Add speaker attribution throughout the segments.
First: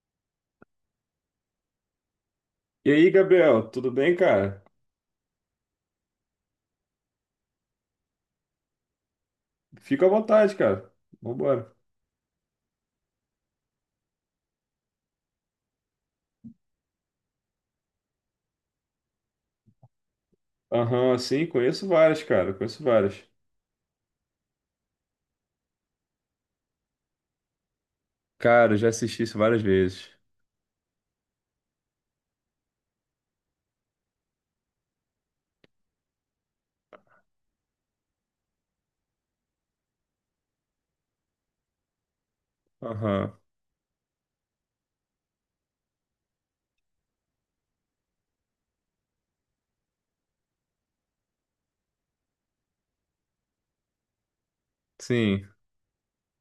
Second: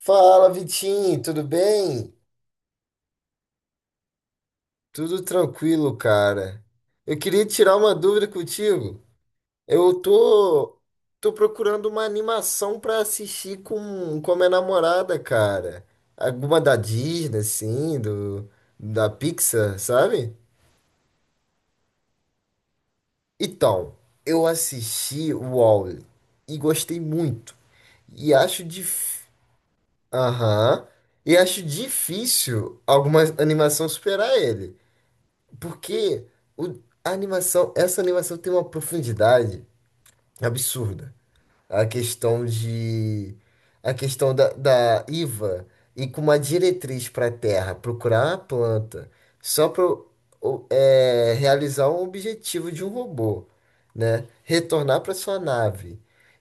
Speaker 1: Fala, Vitinho, tudo bem?
Speaker 2: E aí, Gabriel, tudo bem, cara?
Speaker 1: Tudo tranquilo, cara. Eu queria tirar uma dúvida contigo. Eu
Speaker 2: Fica à vontade,
Speaker 1: tô,
Speaker 2: cara.
Speaker 1: tô
Speaker 2: Vambora.
Speaker 1: procurando uma animação pra assistir com a minha namorada, cara. Alguma da Disney, assim, da Pixar, sabe?
Speaker 2: Aham, sim, conheço várias, cara. Conheço várias.
Speaker 1: Então, eu assisti o Wall-E e gostei muito. E acho
Speaker 2: Cara, eu já
Speaker 1: dif...
Speaker 2: assisti isso várias vezes.
Speaker 1: Aham. E acho difícil alguma animação superar ele. Porque essa animação tem uma profundidade absurda, a questão
Speaker 2: Aham.
Speaker 1: de a questão da IVA, e com uma diretriz para a terra procurar a planta só para realizar um objetivo de um robô, né? Retornar para sua
Speaker 2: Sim,
Speaker 1: nave.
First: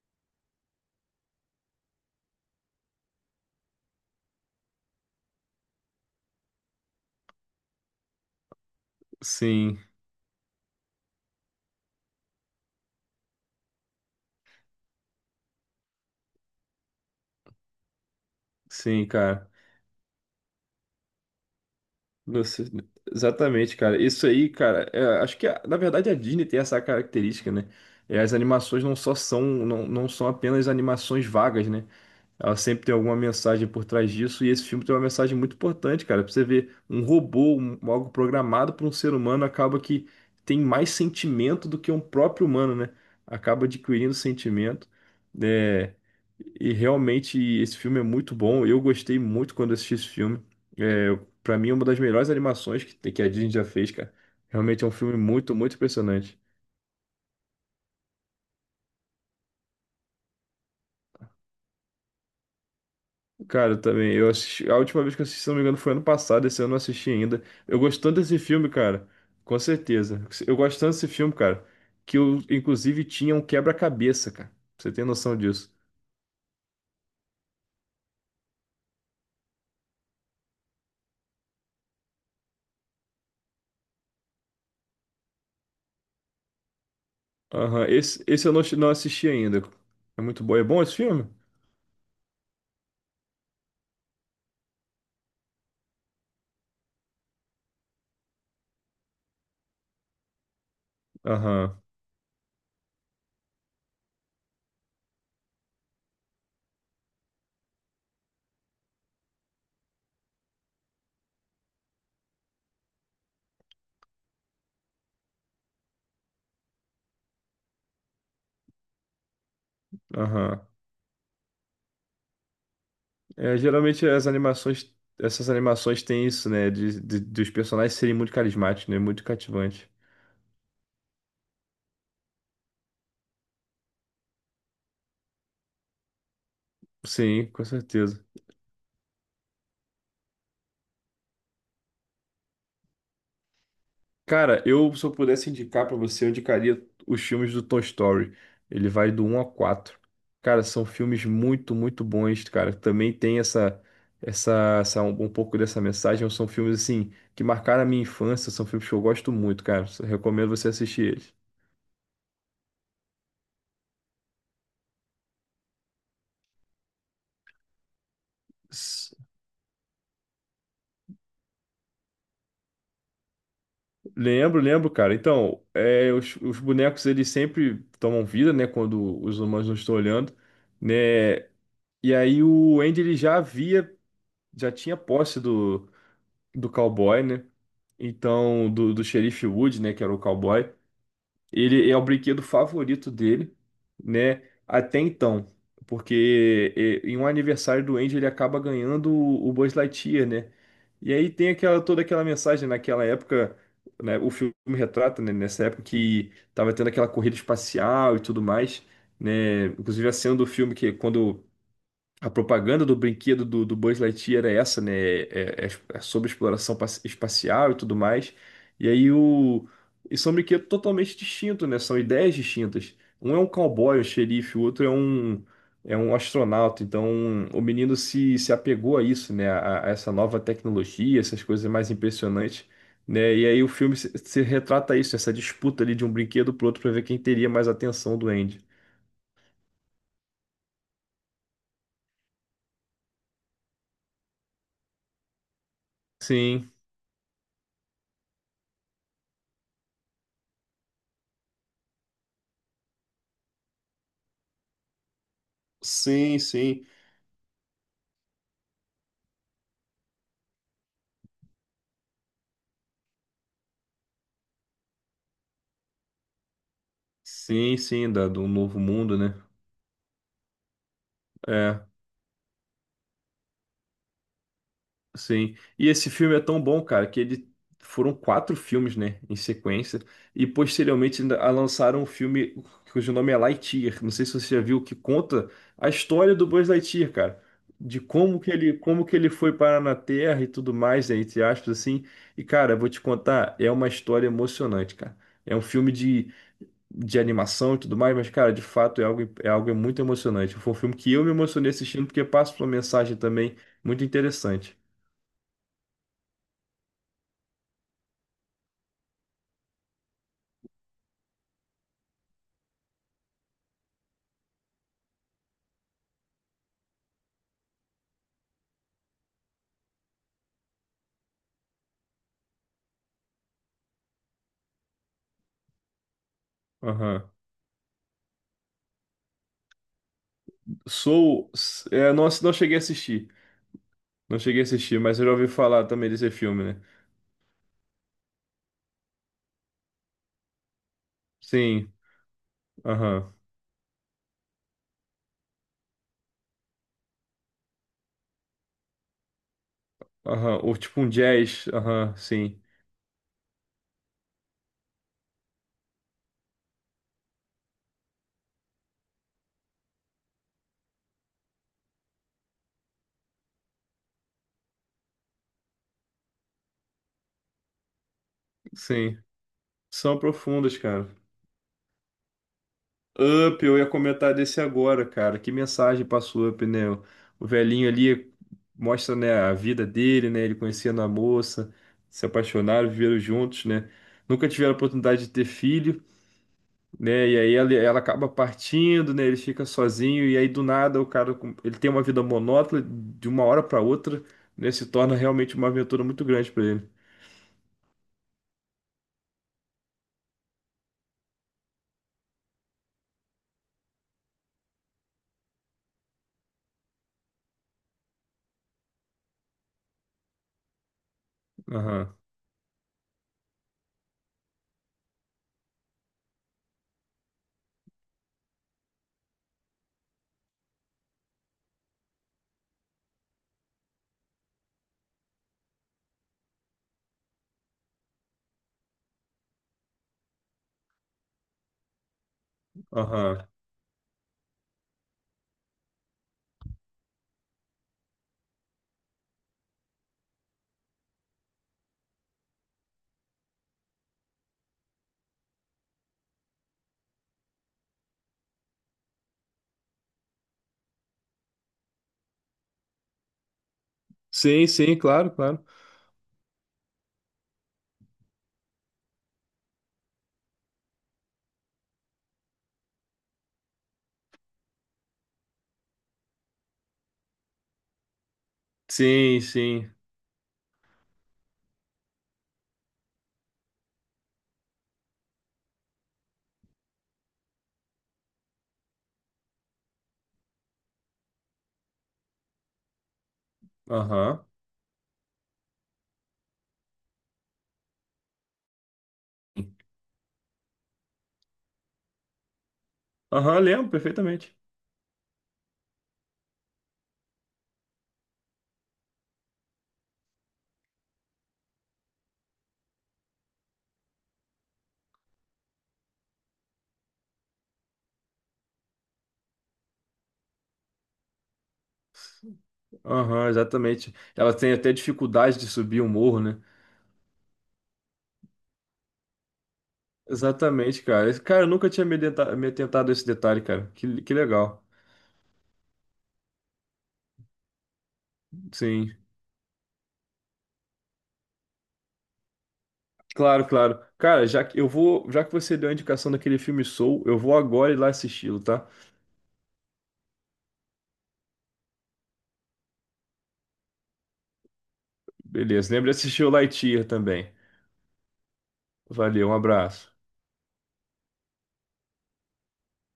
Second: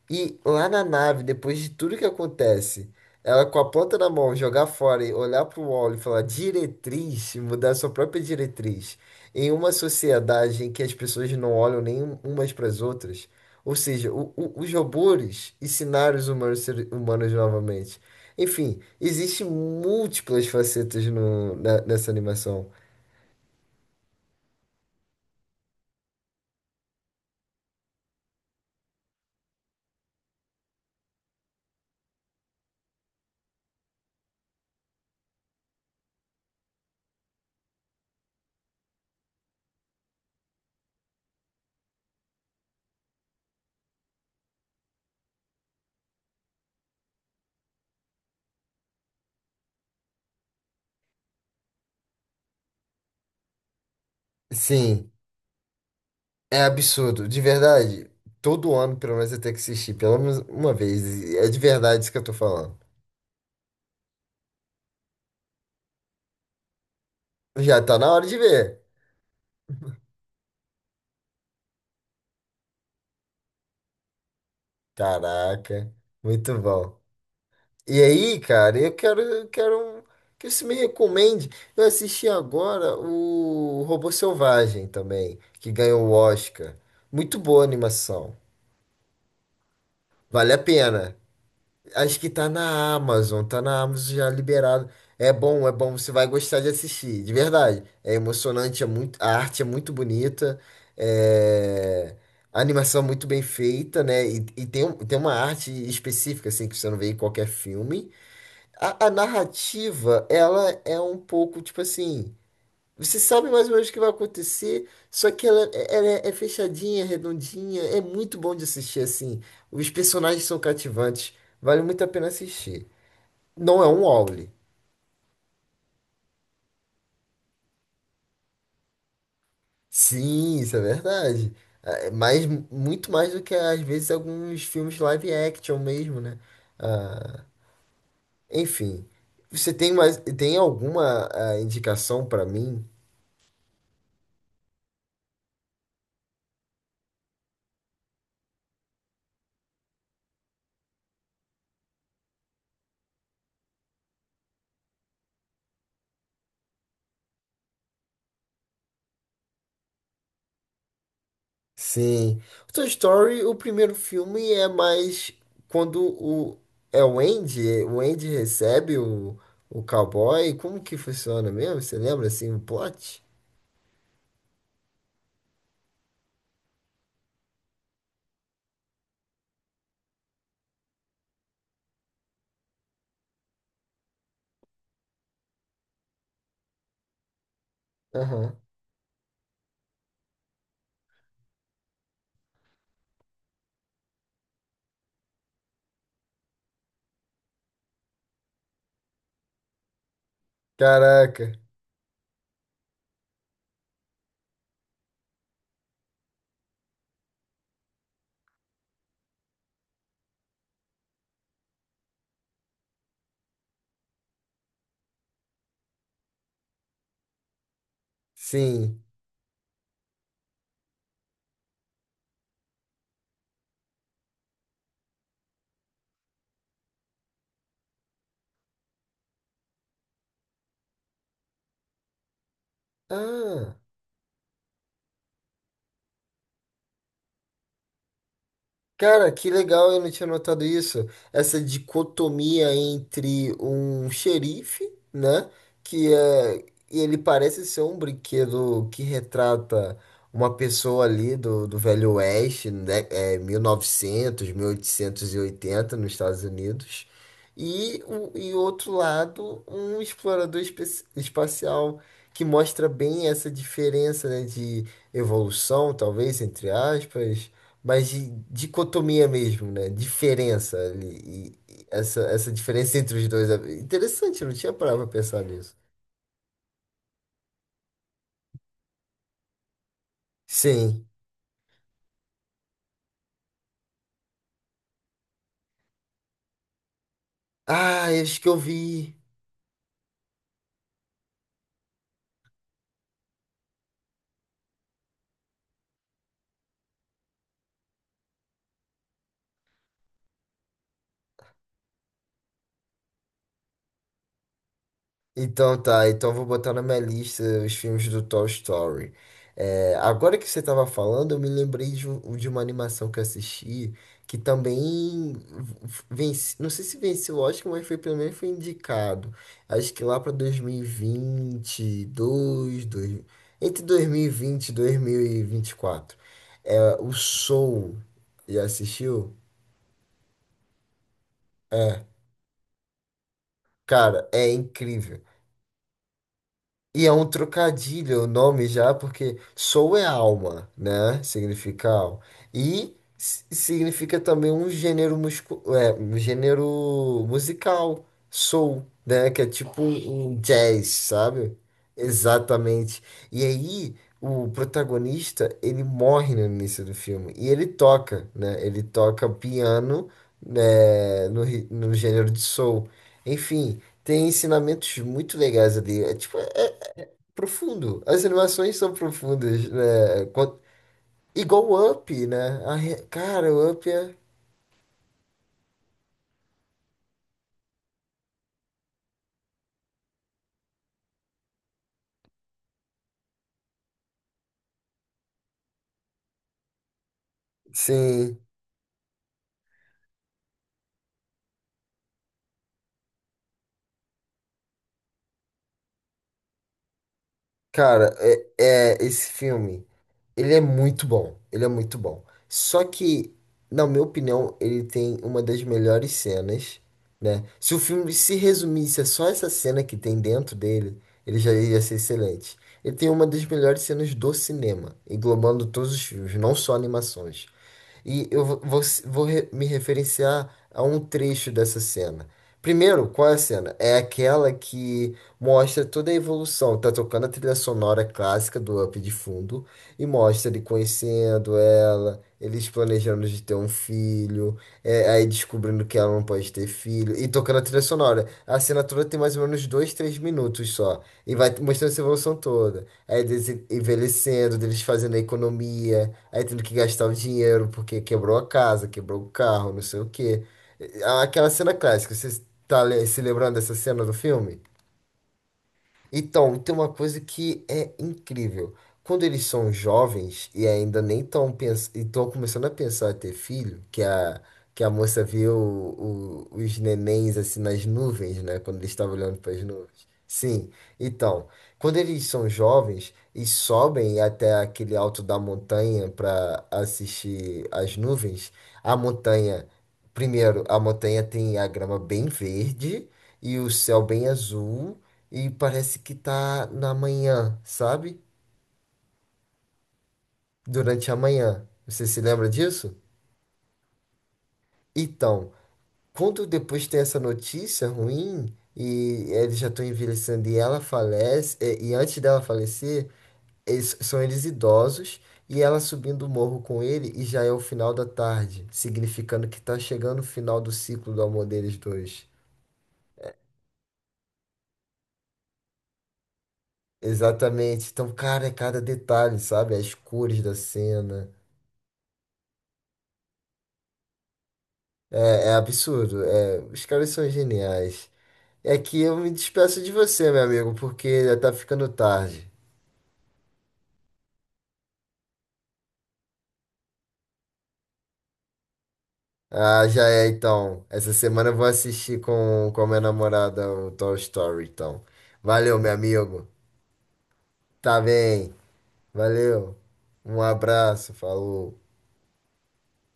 Speaker 1: E lá na nave, depois de tudo que acontece, ela com a planta na mão, jogar fora e olhar para o óleo e falar diretriz, e mudar sua própria diretriz. Em uma
Speaker 2: sim,
Speaker 1: sociedade em que as pessoas não olham nem umas para as outras, ou seja, os robôs ensinaram os humanos, humanos novamente. Enfim,
Speaker 2: sim,
Speaker 1: existem
Speaker 2: cara.
Speaker 1: múltiplas facetas nessa
Speaker 2: Nossa,
Speaker 1: animação.
Speaker 2: exatamente, cara. Isso aí, cara, é, acho que na verdade a Disney tem essa característica, né? É, as animações não só são, não, não são apenas animações vagas, né? Ela sempre tem alguma mensagem por trás disso, e esse filme tem uma mensagem muito importante, cara. Pra você ver, um robô, um- algo programado por um ser humano, acaba que tem mais sentimento do que um próprio humano, né? Acaba adquirindo sentimento. É, e realmente esse filme é muito bom. Eu gostei muito quando assisti esse filme. É, para mim, é uma das melhores animações que a Disney já fez, cara. Realmente é um
Speaker 1: Sim,
Speaker 2: filme muito, muito impressionante.
Speaker 1: é absurdo, de verdade. Todo ano, pelo menos, eu tenho que assistir, pelo menos uma vez. É de verdade isso que eu tô falando.
Speaker 2: Cara, eu também. Eu assisti, a última vez que eu assisti, se não me engano, foi ano passado. Esse ano eu não assisti ainda. Eu
Speaker 1: Já tá
Speaker 2: gosto
Speaker 1: na
Speaker 2: tanto
Speaker 1: hora de
Speaker 2: desse filme,
Speaker 1: ver.
Speaker 2: cara. Com certeza. Eu gosto tanto desse filme, cara, que eu, inclusive, tinha um quebra-cabeça, cara. Você tem noção disso?
Speaker 1: Caraca, muito bom. E aí, cara, eu quero que você me recomende. Eu assisti agora o Robô Selvagem também, que ganhou o Oscar. Muito boa a
Speaker 2: Aham. Esse,
Speaker 1: animação.
Speaker 2: esse eu não assisti ainda. É muito
Speaker 1: Vale
Speaker 2: bom.
Speaker 1: a
Speaker 2: É bom esse
Speaker 1: pena.
Speaker 2: filme?
Speaker 1: Acho que tá na Amazon, já liberado. É bom, você vai gostar de assistir, de verdade. É emocionante, é muito, a arte é muito bonita,
Speaker 2: Aham,
Speaker 1: é, a animação é muito bem feita, né? E tem uma arte específica, assim, que você não vê em qualquer filme. A narrativa, ela é um pouco, tipo assim, você sabe mais ou menos o que vai acontecer, só que ela é fechadinha, redondinha, é muito bom de assistir, assim. Os personagens são
Speaker 2: aham.
Speaker 1: cativantes, vale muito a pena assistir.
Speaker 2: É,
Speaker 1: Não é um
Speaker 2: geralmente as
Speaker 1: wall
Speaker 2: animações, essas animações têm isso, né? Dos personagens serem muito carismáticos, né? Muito cativantes.
Speaker 1: Sim, isso é verdade. Mas muito mais do que, às vezes, alguns filmes live action mesmo, né? Ah,
Speaker 2: Sim, com certeza.
Speaker 1: enfim, tem alguma indicação pra mim?
Speaker 2: Cara, eu se eu pudesse indicar pra você, eu indicaria os filmes do Toy Story. Ele vai do um a 4. Cara, são filmes muito, muito bons, cara. Também tem essa, essa, essa um, um pouco dessa mensagem. São filmes assim que marcaram a minha infância. São filmes que eu gosto muito, cara. Recomendo você assistir eles.
Speaker 1: Sim. O Toy Story, o primeiro filme é mais quando o é o Andy recebe
Speaker 2: S-
Speaker 1: o cowboy, como que funciona mesmo? Você lembra assim o plot?
Speaker 2: Lembro, lembro, cara. Então, é, os bonecos eles sempre tomam vida, né? Quando os humanos não estão olhando, né? E aí o Andy ele já havia, já tinha posse do cowboy, né?
Speaker 1: Aham.
Speaker 2: Então, do xerife Wood, né, que era o cowboy, ele é o brinquedo favorito dele, né, até então, porque é, em um aniversário do Andy ele acaba ganhando o Buzz Lightyear, né? E aí
Speaker 1: Caraca.
Speaker 2: tem aquela mensagem naquela época, né, o filme retrata, né, nessa época que tava tendo aquela corrida espacial e tudo mais, né? Inclusive a cena do filme que é quando a propaganda do brinquedo do Buzz Lightyear é essa, né? É, é sobre exploração espacial e tudo mais. E
Speaker 1: Sim.
Speaker 2: aí o. E são brinquedos totalmente distintos, né? São ideias distintas. Um é um cowboy, um xerife, o outro é é um astronauta. Então o menino se apegou a isso, né? A essa nova tecnologia, essas coisas mais impressionantes, né? E aí o
Speaker 1: Ah.
Speaker 2: filme se retrata isso, essa disputa ali de um brinquedo pro outro para ver quem teria mais atenção do Andy.
Speaker 1: Cara, que legal, eu não tinha notado isso. Essa dicotomia entre um xerife, né? Que é,
Speaker 2: Sim,
Speaker 1: e ele parece ser um brinquedo que retrata uma pessoa ali do Velho Oeste, né? É, 1900, 1880 nos
Speaker 2: sim,
Speaker 1: Estados
Speaker 2: sim.
Speaker 1: Unidos. E outro lado, um explorador espacial que mostra bem essa diferença, né, de evolução, talvez, entre aspas,
Speaker 2: Sim,
Speaker 1: mas
Speaker 2: sim, da, do Novo Mundo,
Speaker 1: dicotomia
Speaker 2: né?
Speaker 1: mesmo, né? Diferença ali. E-
Speaker 2: É,
Speaker 1: e essa diferença entre os dois. Interessante, eu não tinha parado pra pensar
Speaker 2: sim.
Speaker 1: nisso.
Speaker 2: E esse filme é tão bom, cara, que ele foram quatro filmes, né, em sequência, e
Speaker 1: Sim.
Speaker 2: posteriormente ainda lançaram um filme cujo nome é Lightyear. Não sei se você já viu, que conta a história do Buzz Lightyear, cara, de
Speaker 1: Ah, eu acho que eu
Speaker 2: como
Speaker 1: vi.
Speaker 2: que ele foi parar na Terra e tudo mais, né, entre aspas, assim. E, cara, eu vou te contar, é uma história emocionante, cara. É um filme de animação e tudo mais, mas, cara, de fato é algo muito emocionante. Foi um filme que eu me emocionei assistindo porque passa uma mensagem também muito interessante.
Speaker 1: Então tá, então eu vou botar na minha lista os filmes do Toy Story. É, agora que você estava falando, eu me lembrei de uma animação que eu assisti que também vence, não sei se venceu o Oscar, mas foi pelo menos foi indicado. Acho que lá para 2022, dois, dois entre 2020, vinte, 2024. O
Speaker 2: Aham.
Speaker 1: Soul, já assistiu?
Speaker 2: Soul,
Speaker 1: É,
Speaker 2: é, não, não cheguei a assistir.
Speaker 1: cara,
Speaker 2: Não
Speaker 1: é
Speaker 2: cheguei a assistir, mas
Speaker 1: incrível.
Speaker 2: eu já ouvi falar também desse filme, né?
Speaker 1: E é um trocadilho o nome já, porque soul é alma, né? Significa
Speaker 2: Sim,
Speaker 1: alma. E
Speaker 2: aham,
Speaker 1: significa também um gênero um gênero musical, soul, né? Que é tipo um
Speaker 2: aham. Ou
Speaker 1: jazz,
Speaker 2: tipo um
Speaker 1: sabe?
Speaker 2: jazz, aham, sim,
Speaker 1: Exatamente. E aí o protagonista, ele morre no início do filme. E ele toca, né? Ele toca piano, né? No gênero de soul. Enfim, tem ensinamentos muito legais ali. É tipo, é profundo. As animações são
Speaker 2: sim.
Speaker 1: profundas,
Speaker 2: São
Speaker 1: né?
Speaker 2: profundas, cara.
Speaker 1: Igual o Up, né? Cara,
Speaker 2: Up,
Speaker 1: o
Speaker 2: eu ia
Speaker 1: Up é.
Speaker 2: comentar desse agora, cara. Que mensagem passou Up, né? O velhinho ali mostra, né, a vida dele, né? Ele conhecendo a moça, se apaixonaram, viveram juntos, né? Nunca tiveram a oportunidade de ter filho, né? E aí ela acaba
Speaker 1: Sim,
Speaker 2: partindo, né? Ele fica sozinho e aí do nada o cara, ele tem uma vida monótona de uma hora para outra, né? Se torna realmente uma aventura muito grande para ele.
Speaker 1: cara, esse filme, ele é muito bom. Ele é muito bom. Só que, na minha opinião, ele tem uma das melhores cenas, né? Se o filme se resumisse a só essa cena que tem dentro dele, ele já ia ser
Speaker 2: Aham,
Speaker 1: excelente. Ele tem uma das melhores cenas do cinema, englobando todos os filmes, não só animações. E eu vou me referenciar a um trecho dessa cena. Primeiro, qual é a cena? É aquela que mostra toda a evolução. Tá tocando a trilha sonora clássica do Up de fundo e mostra ele conhecendo ela, eles planejando
Speaker 2: aham.
Speaker 1: de ter um filho, aí descobrindo que ela não pode ter filho e tocando a trilha sonora. A cena toda tem mais ou menos dois, três minutos só. E vai mostrando essa evolução toda. Aí eles envelhecendo, deles fazendo a economia, aí tendo que gastar o dinheiro porque quebrou a casa, quebrou o carro, não sei o quê. Aquela cena clássica, você tá se lembrando dessa cena do filme?
Speaker 2: Sim, sim, claro, claro.
Speaker 1: Então, tem uma coisa que é incrível. Quando eles são jovens e ainda nem estão começando a pensar em ter filho, que a moça viu os nenéns assim nas nuvens, né? Quando eles estavam olhando
Speaker 2: Sim,
Speaker 1: para as
Speaker 2: sim.
Speaker 1: nuvens. Sim, então, quando eles são jovens e sobem até aquele alto da montanha para assistir as nuvens, a montanha, primeiro, a montanha tem a grama bem verde e o céu bem
Speaker 2: Aham.
Speaker 1: azul e parece que tá na manhã, sabe? Durante a manhã. Você se lembra disso?
Speaker 2: Aham, lembro perfeitamente.
Speaker 1: Então, quando depois tem essa notícia ruim e eles já estão envelhecendo e ela falece, e antes dela falecer, são eles idosos e ela subindo o morro com ele e já é o final da tarde, significando que tá chegando o final do ciclo do amor deles dois.
Speaker 2: Aham, exatamente. Ela tem até dificuldade de subir um morro, né?
Speaker 1: Exatamente. Então, cara, é cada detalhe, sabe? As cores da
Speaker 2: Exatamente,
Speaker 1: cena.
Speaker 2: cara. Cara, eu nunca tinha me, me atentado a esse detalhe, cara. Que legal.
Speaker 1: É, é absurdo. É, os caras são geniais. É que
Speaker 2: Sim.
Speaker 1: eu me despeço de você, meu amigo, porque já tá ficando tarde.
Speaker 2: Claro, claro. Cara, já que eu vou, já que você deu a indicação daquele filme Soul, eu vou agora ir lá assisti-lo, tá?
Speaker 1: Ah, já é, então. Essa semana eu vou assistir com a minha namorada o Toy Story, então. Valeu, meu
Speaker 2: Beleza. Lembra de assistir
Speaker 1: amigo.
Speaker 2: o Lightyear também.
Speaker 1: Tá bem.
Speaker 2: Valeu, um
Speaker 1: Valeu.
Speaker 2: abraço.
Speaker 1: Um abraço. Falou.